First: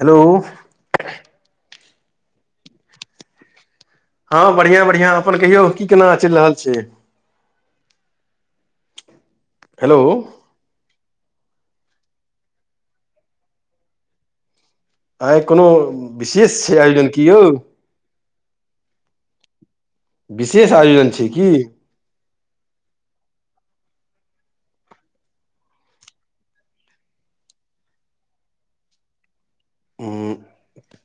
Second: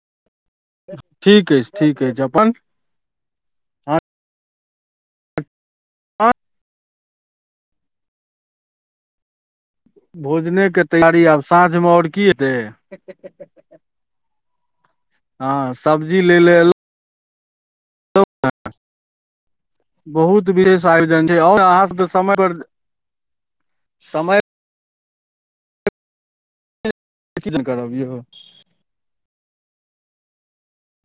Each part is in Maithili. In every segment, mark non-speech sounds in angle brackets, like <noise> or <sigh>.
हेलौ- ठीक अछि ठीक अछि अपन। हँ बढ़ियां बढ़िआं अपन कहियौ की केना हँ चलि रहल छै। हेलो भोजनेके तैयारी आब साँझमे आओर की हेतैय। आइ कोनो हँ सब्जी ले ले विशेष छै एलौ आयोजन की यौ। बहुत विशेष आयोजन छै आउ न अहाँ सबके समय पर समय एके दिन करब यौ। हूँ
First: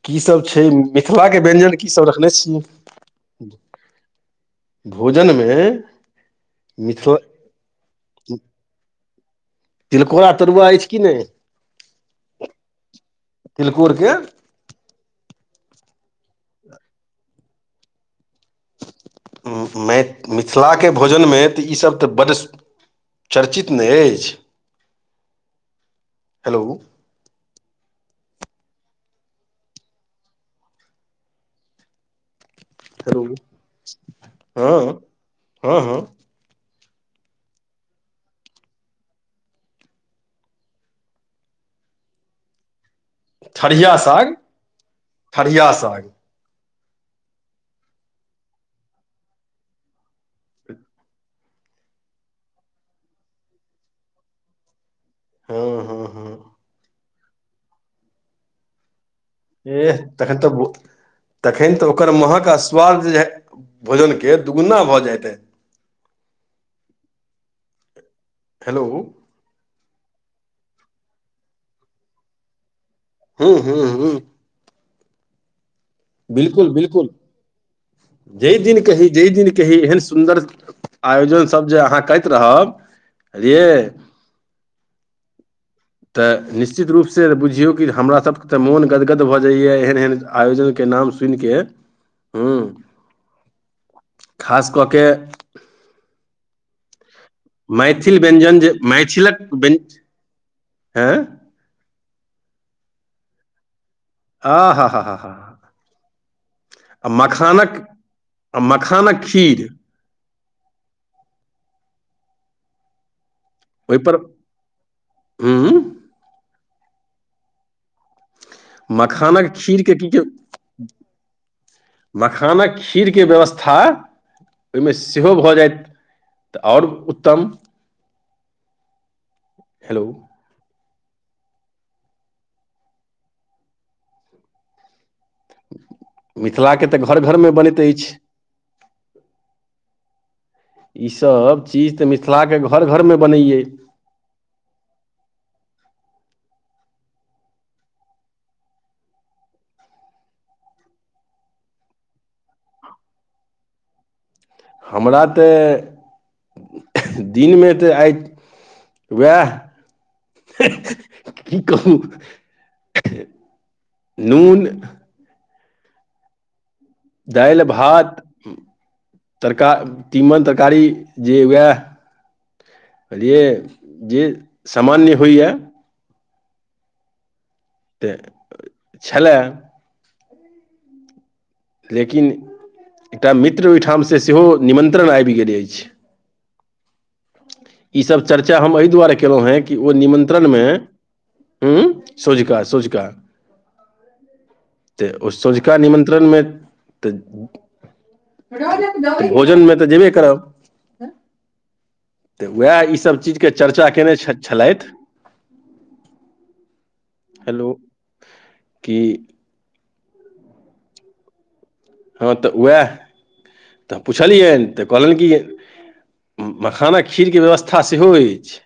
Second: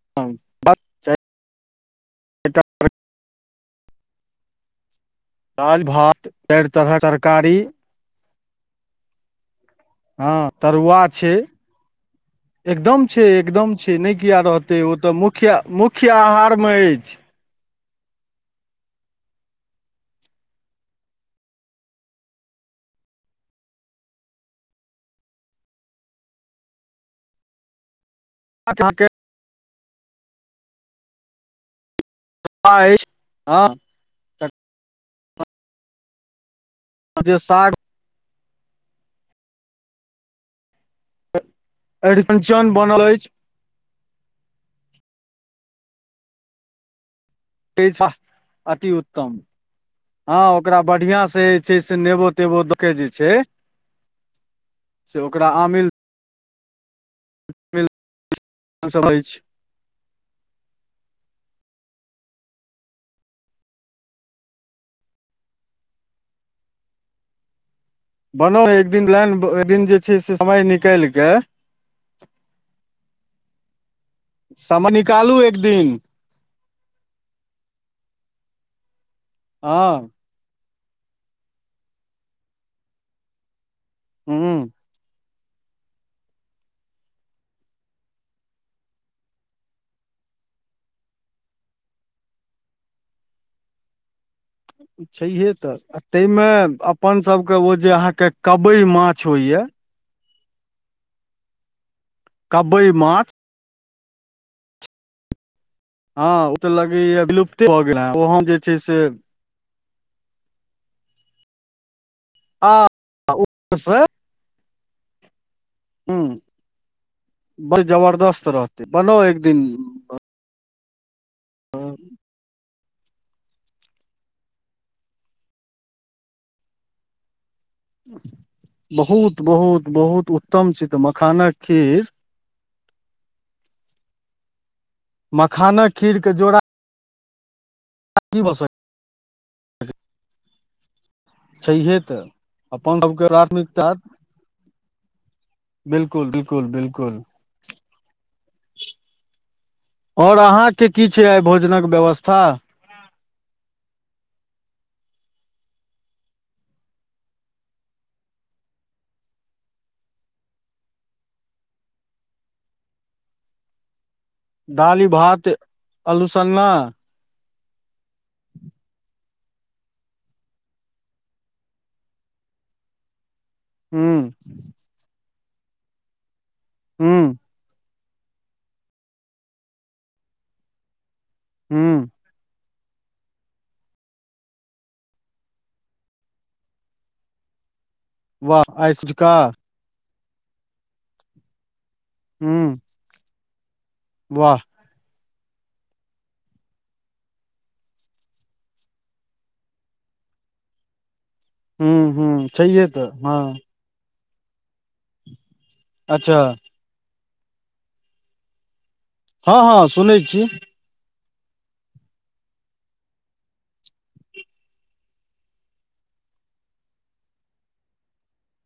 कीसभ छै मिथिलाके व्यंजन कीसभ रखने छियै। भोजनमे दालि भात चारि तरहक मिथिला तरकारी तिलकोरा हाँ अछि कि तरुआ नहि छै एकदम छै एकदम छै तिलकोरके नहि किया रहत तऽ ओ तऽ मुख्य मुख्य आहारमे अछि। अ-मै- मिथिलाके भोजनमे तऽ इसभ तऽ बड्ड चर्चित नै अछि। हेलो अहाँके अछि हेलो हँ हाँ हाँ हाँ हाँ जे साढ़ अ-अरिकंचन बनल अछि। ठरिया साग ठरिया साग ते साग अति उत्तम हाँ ओकरा बढीयाँ से जे छै से नेबो तेबो दऽ के जे छै। <inaudible> से ओकरा आमिल हूँ हूँ आमिल सभ अछि ऐह तखन तऽ भो- तखैन तऽ ओकर महक आ स्वाद जे हा-भोजनके दुगुना भऽ जाइत अइ बनाउ न हेलो एक दिन लाइन एक दिन जे छै से समय निकालि के हूँ हूँ हूँ समय निकालू एक दिन बिल्कुल बिल्कुल जहि दिन कही जहि दिन कही एहन हँ सुन्दर आयोजन सब जे अहाँ करैत रहब बुझलियै। हूँ तऽ निश्चित रूपसँ बुझियौ कि हमरासके तऽ मोन गदगद भऽ जाइया एहन एहन आयोजनके नाम सुनिके हूँ खास कऽ के छैहे तऽ आ ताहिमे अप- अप्पन सब के ओ जे मैथिल अहाँके व्यञ्जन जे कबई माँछ होय या आँय कबई माँछ आ- हा-हा-हा हँ ओ तऽ आ लगैया विलुप्ते मखानक भऽ गेल हे ओ हम जे आ छै से मखानक खीर आ ऊपर से ओहिपर हूँ उँ हूँ बड़ी जबरदस्त रह- मखानक खीर के की जे मखानक खीर के व्यवस्था ओहिमे सेहो भऽ जायत तऽ आओर उत्तम बहुत बहुत हेलो बहुत उत्तम छै तऽ मखानक खीर मखानक खीर के जोड़ा मिथिलाके तऽ घर घरमे बनैत अछि <unintelligible> आ की बसर ई सभ चीज तऽ मिथिला केँ घर अपन घर में सबके बनैयै प्राथमिकता बिल्कुल बिल्कुल बिल्कुल <inaudible> और अहाँकेँ की छै आइ भोजन कऽ व्यवस्था हमरा तै दिन में तऽ आइ <inaudible> वैह <unintelligible> नून दालि भात आलू सन्ना दाइल भात तरका तीमन तरकारी जे वैह खलियए हुँ जे सामान्य होइय <unintelligible> तऽ <inaudible> छलै हुँ लेकिन <inaudible> एकटा मित्र ओइठाम स सेहो निमन्त्रण आइब गेल ऐछ ई सब चर्चा हम वाह एहि आइ दुआरे सँझुका केलु है कि ओ निमन्त्रण में <inaudible> हु हुँ सोझका सोझका वाह ते ओ सोझका निमन्त्रण में तऽ <unintelligible> भोजन में तऽ जेबे करब <unintelligible> तऽ छैहे वैह तऽ ईसभ चीज केँ हँ चर्चा कैने छ छलैथ अच्छा हेलो <inaudible> की हऽ हऽ सुनै छी हँ तऽ वैह <inaudible> तऽ पुछलियैन तऽ कहलन कि मखानक खीर केँ व्यवस्था सेहो ऐछ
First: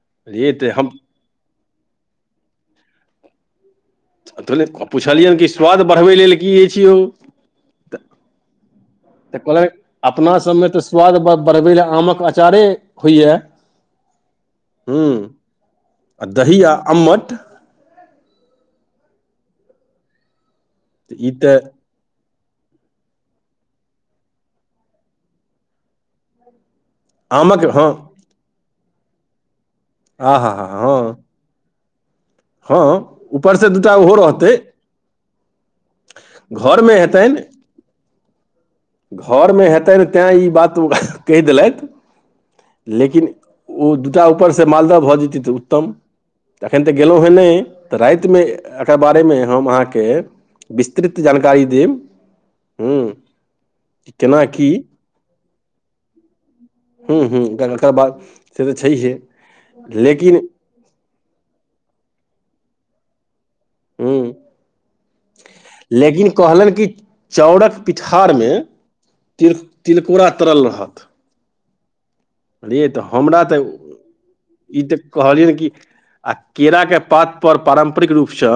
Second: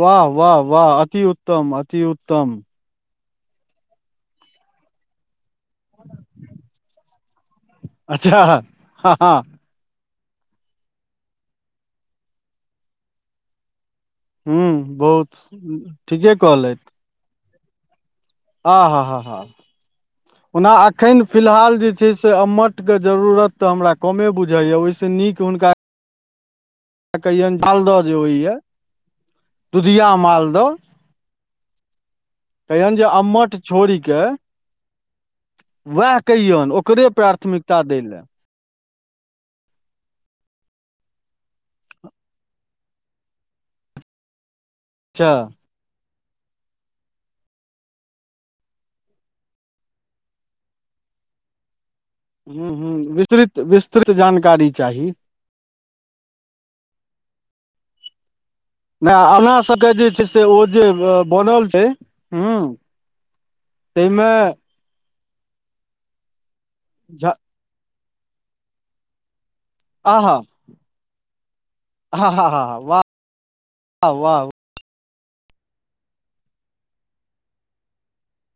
वाह वाह वाह अतिउत्तम अतिउत्तम धले आ पुछलियन कि स्वाद बड़बै लेल की ऐछ यौ <inaudible> अच्छा हँ हँ तऽ कहलक अपना सब में तऽ स्वाद ब बढ़बै लऽ आम कऽ अँचारे होइ यऽ हु बहुत आ ठीके दही आ कहलैथ अम्मट आ हाँ हाँ <inaudible> ओना एखन ई तऽ फिलहाल जे छै से अम्मठ कऽ जरूरत तऽ हमारा कमे बुझाय ओइस नीक हुनका कहियैन आमक हँ मालदह जे होइए <inaudible> दुुधिया आ हा मालदह हा हँ कहियैन हँ जे अम्मठ ऊपर से दूटा छोड़ ओहो केँ रहतै वैह कहियौन घरमे ओकरे प्राथमिकता दै लऽ घर में हेतैन तै ई बात ओ कैह देलैथ लेकिन ओ दू टा ऊपर स मालदह भऽ अच्छा जेतै तऽ उत्तम तऽ एखन तऽ गेलु है नै तऽ राइत में एकर बारे में हम अहाँ केँ विस्तृत जानकारी देब हु हु हूँ विस्तृत विस्तृत केना जानकारी की चाही <unintelligible> नै अपना सभ केँ जे छै लेकिन से ओ जे बनल छै <inaudible> हु तैय हूँ में लेकिन कहलनि कि झा चाउरक पिठारमे तिल-तिलकोरा आहा तरल रहत हा हा हा रे तऽ वाह हमरा तऽ ओ वाह ई तऽ कहलियै ने कि आ केराक के पात पर पारम्परिक रूपसँ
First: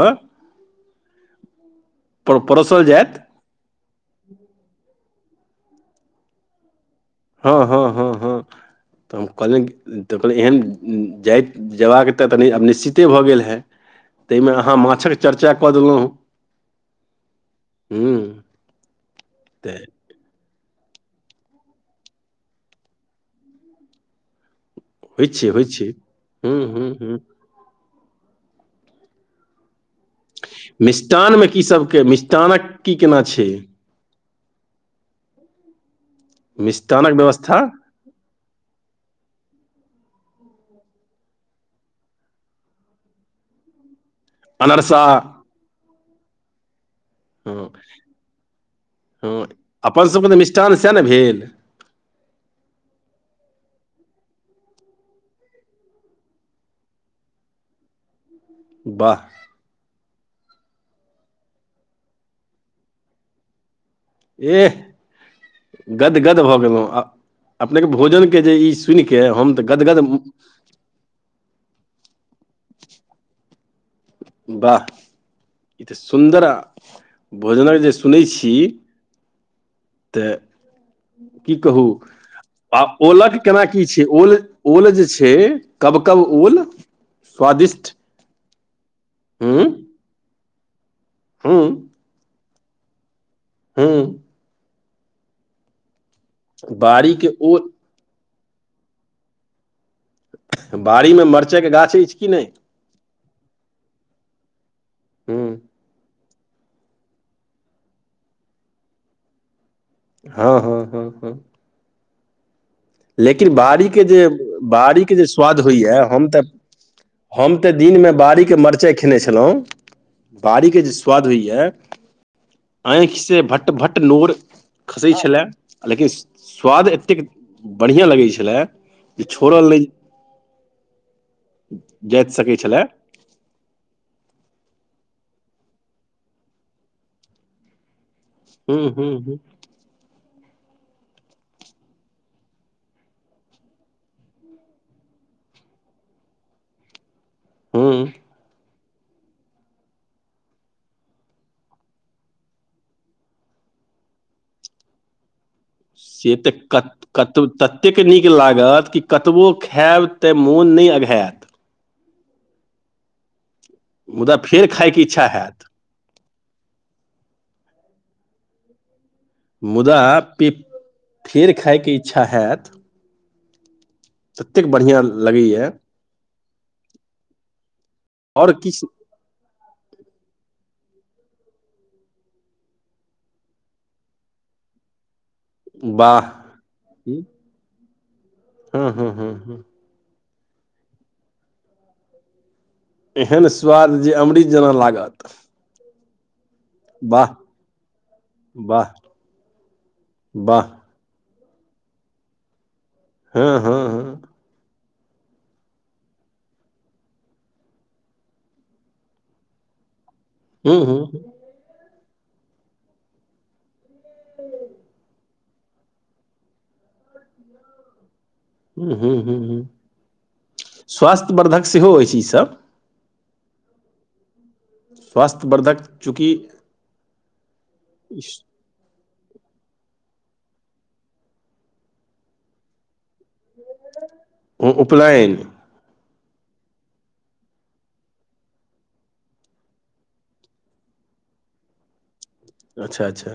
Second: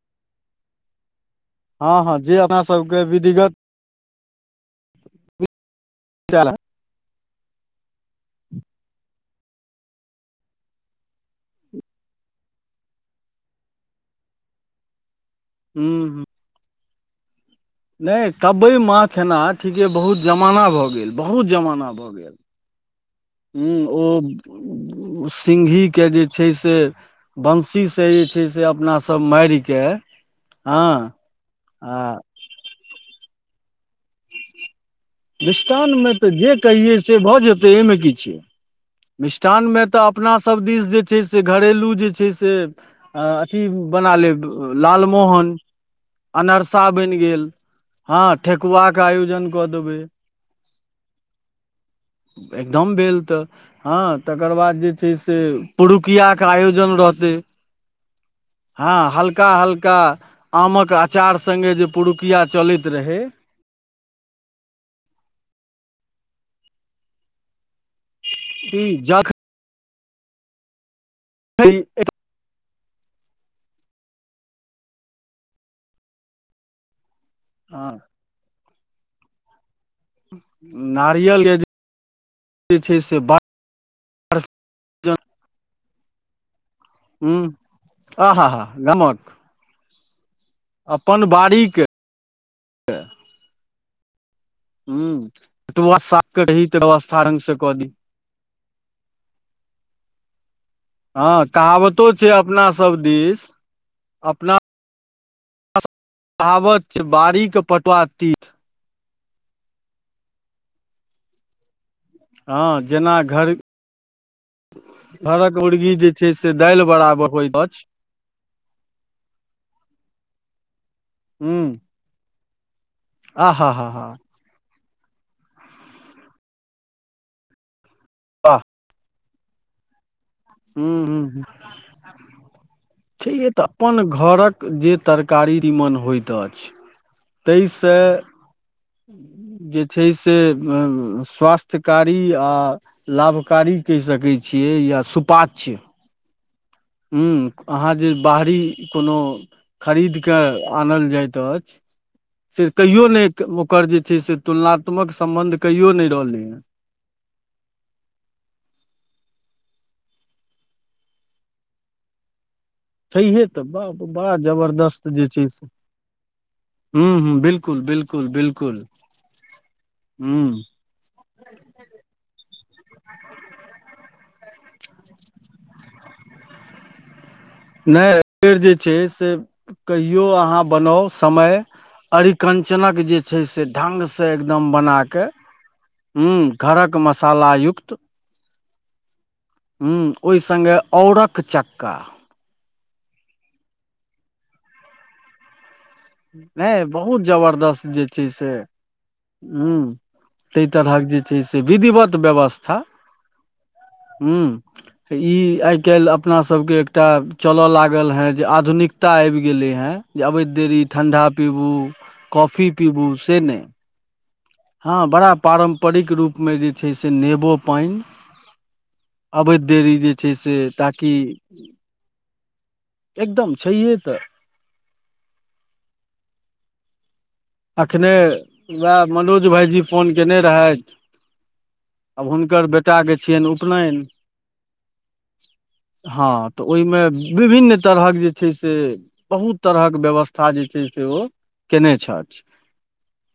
<inaudible> हाँ हाँ जे पर अहाँ परोसल सबके जायत विधिगत हाँ हाँ हाँ हाँ तऽ हम कहलियन तऽ कहलनि एहन जाइत जयबाक तऽ तनि आब निश्चिते भऽ गेल हए ताहिमे अहाँ माछक चर्चा कऽ देलहुँ हूँ हूँ नहि तबे माछ खेनहार तऽ ठीके बहुत जमाना भऽ गेल बहुत जमाना भऽ गेल हूँ होइ ओ छै होइ सिंघी छै के जे छै हूँ से हूँ हूँ बंशीसँ जे छै से अपनासभ मारिके हँ मिष्टानमे की आ सबके मिष्टानक की केना छै मिष्टानमे तऽ जे कहियै मिष्टानक से भऽ व्यवस्था जेतै एहिमे की छै मिष्ठानमे तऽ अपनासभ दिस जे छै से घरेलू जे छै से अ-अथि बना लेब अनरसा लालमोहन अनरसा बनि गेल हँ हाँ ठकुआ के आयोजन कऽ देबै चल सेएह ने भेल एकदम भेल तऽ हहाँ तकर बाद जे छै से पुरुकियाके आयोजन रहतै <inaudible> हाँ हल्का हल्का आमक अचार संगे जे पुरुकिया चलैत रहै एह गदगद भऽ गेलहुँ आ अपनेके भोजनके जे ई सुनि कऽ हम तऽ गदगद <unintelligible> वाह ई तऽ सुन्दर आ भोजनक जे सुनै छी तऽ नारियल की के कहू जे आ छै से ओलक केना की छै ओल ओल जे छै कब कब ओल हूँ आह-हा गमक हूँ-उँ अपन बाड़ीके हूँ हूँ साक रही तऽ व्यवस्था बाड़ीके रङ्ग से ओल कऽ दी बाड़ी मे हाँ मरचाइ के गाछ कहावतो अछि कि छै नहि अपना सब देिश अपना ह कहावत छै बाड़ीके पटुआ तीत हाँ हँ हँ हँ हँ जेना घर लेकिन बाड़ीके जे बाड़ीके जे घरक स्वाद मुर्गी होइया जे हम छै तऽ से दालि बराबर हम होइत तऽ अछि दिनमे बाड़ीके मिरचाइ खेने छलहुँ बाड़ीके जे स्वाद होइ हूँ या आँंखि से आ भट हा हा भट हा नोर खसै छलाह लेकिन स्वाद एतेक बढ़ियाँ लगै वाह छलाह जे छोड़ल नहि हूँ जाइत सकैत छलाह छैै तऽ अपन घरक जे तरकारी निमन होइत अछि तेइस हूँ हूँ हूँ जे छैय से स्वास्थ्यकारी आओ लाभकारी कैह सकैत छियै या सुपाच्य हूँ अहाँ जे हूँ बाहरी कोनो खरीद कऽ आनल जाइत अछ से कहियो नय ओकर जे छै से तुलनात्मक सम्बन्ध कहिओ नय रहलै हेँ कतो ततेक नीक लागत कि कतबो खायएब तऽ मोन नय अघायत छैहे तऽ बाप बा मुदा फेर खायके जबरदस्त जे इच्छा छै हैत से हूँ हूँ बिल्कुल बिलकुल बिलकुल मुद्दा पे फेर खायके इच्छा हैत ततेक बढ़िआँ लगैया नय आओर ऐबेर जे किछु छै से कहिओ अहाँ बनाउ समय अरिकञ्चनक जे छै से ढङ्गसँ एकदम बनाकऽ वाह हूँ घरक मसाला युक्त हँ हँ हँ हँ हूँ ओहि संगे औरक चक्का एहन स्वाद जे अमृत जेना लागत हुँ नय बहुत वाह जबरदस्त जे छै से वाह ह वाह ता तरहक जे जे छै से विधिवत व्यवस्था हँ हँ हँ हूँ त ई आइ काल्हि अपनासभके एकटा चलय लागल हेँ जे आधुनिकता आएब गेलै हेँ जे अबैत देरी हूँ हूँ ठण्डा पीबू कॉफी पीबू से नय हूँ हँ बड़ा पारम्परिक रूपमे जे छै से नेबो पाइन हूँ हूँ हूँ हूँ अबैत देरी जे छै से ताकि स्वास्थ्य वर्धक सेहो अछि ईसभ एकदम छैहे तऽ स्वास्थ्यवर्धक चूँकि एखने वएह मनोज भाइजी फोन कयने रहेथ आब हुनकर बेटाके छियेन उपनयन उपनयन हँ तऽ ओय में विभिन्न तरहक जे छै से बहुत तरहक व्यवस्था जे छै से ओ कयने छैथ अच्छा अच्छा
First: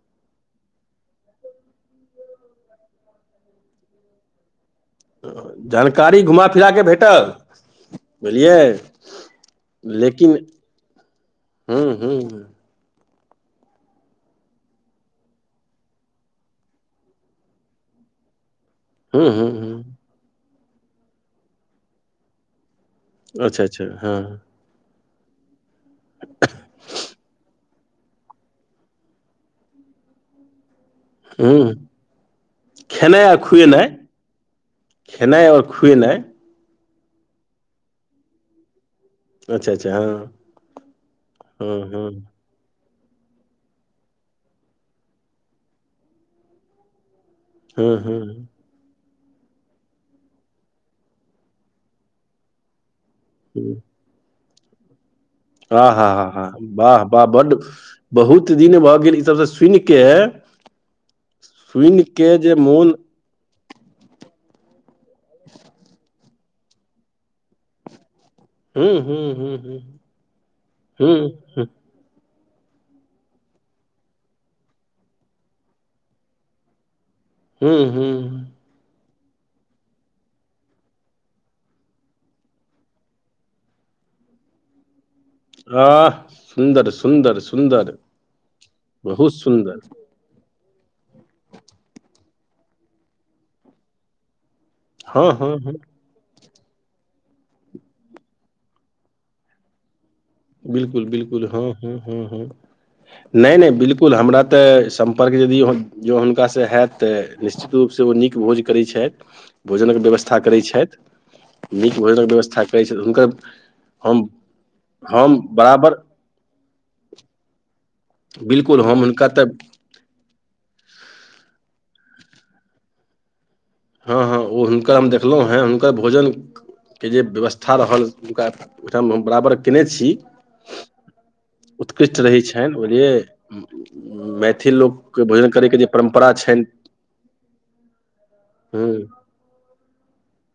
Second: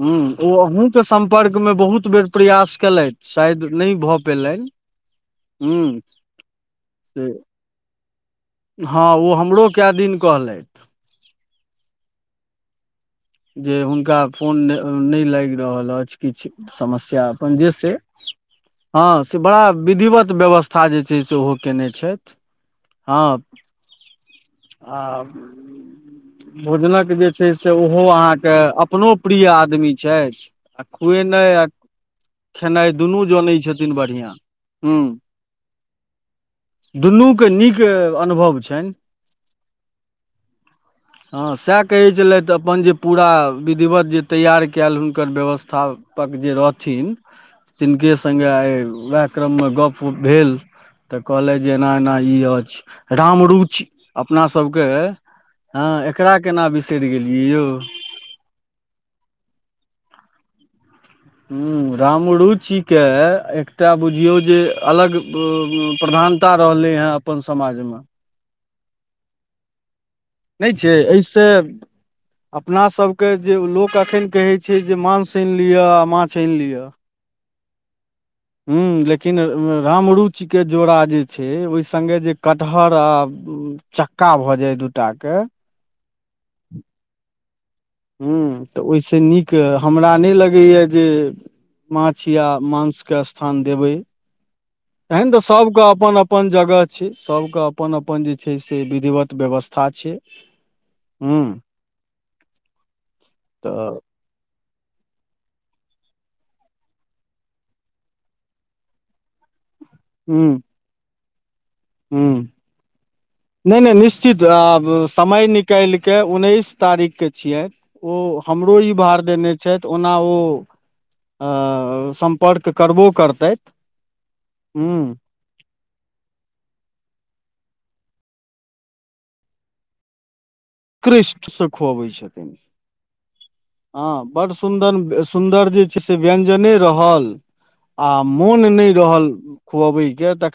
ह्मँ ओ अहूँके सम्पर्कमे बहुत बेर प्रयास कयेलथि शायद नय भऽ पयलैन जानकारी घुमा फिरा कऽ से भेटल बुझलियै हँ ओ हमरो कए दिन लेकिन कहलथि हू हूं जे हुनका फोन नय लाग रहल अछ किछ समस्या अपन जेसँ <inaudible> हँ से हूँ बड़ा हूँ विधिवत व्यवस्था जे छै से ओहो कयने छैथ अच्छा अच्छा हँ आऽ भोजनक जे छै से ओहो अहाँके अपनो प्रिय आदमी छैथ आ हुं खुएनाए खेनाइ दुनू आ जनै खुएनाइ छथिन बढ़िआँ हूँ खेनाइ आओर खुएनाइ दुनूके नीक अनुभव छनि अच्छा अच्छा हँ हाँ हँ सैह हँ कहै छेलाइथ अपन जे पूरा विधिवत जे तैयार कयल हुनकर व्यवस्थापक जे रहथिन हँ तिनके हँ संगे आ हुए क्रममे गप उप भेल तऽ कहलथि जे एना एना ई अछि हँ रामरुचि अपना सबके आ हँ हा हा एकरा हा केना वाह बिसरि वाह गेलियै बड यौ बहुत दिन भऽ गेल ई सबसँ सुनि के हूँ सुनि के जे रामरुचि मोन के तै बुझियौ जे अलग प्रधानता रहलै हँ अपन समाजमे हूँ हूँ हूँ हूँ नै छै एहिसे हूँ अपना सबके जे लोक अखन कहै छै जे मांस आनि लिअ आ माछ आनि लिअ हूँ हूँ हूँ लेकिन रामरुच जोड़ा जे छै ओहि संगे जे कटहर आ चक्का भऽ जाय दूटा के आह सुन्दर सुन्दर सुन्दर हूँ तऽ ओहिसँ बहुत नीक सुन्दर हमरा नै लगैया जे माछ या मांस के स्थान देबै तन हँ तऽ हँ हँ सबके अपन अप अपन जगह छै सब क अपन अपन जे छै से विधिवत व्यवस्था छै बिल्कुल हूँ बिल्कुल हँ हँ हँ हँ नै नै तऽ बिल्कुल हमरा तऽ सम्पर्क यदि जँ हुनकासँ हयैत तऽ निश्चित रूपसँ ओ नीक भोज करै छथि भोजनक व्यवस्था हूँ करै छाइथ नीक भोजनक व्यवस्था करै छथि हुनकर नै नै हम निश्चित आब हम समय बराबर निकालि कऽ उन्नैस तारीखके छियै ओ हमरो बिल्कुल ई हम भार हुनका देने छथि तऽ ओना ओ अ सम्पर्क करबो कर ताइथ हँ हँ ओ हुनका हम देखलौं हेँ हुनकर भोजन के जे व्यवस्था रहल हुनका ओहिठाम हम बराबर केने छी उत्कृष्ट सँ खुअबै उत्कृष्ट रहै छथिन छनि हँ बुझलियै बड मैथिल सुन्दर लोकके भोजन सुन्दर करैके जे से परम्परा वेयजन छनि नै रहल आ मोन नय हूँ रहल खुआब्य केतख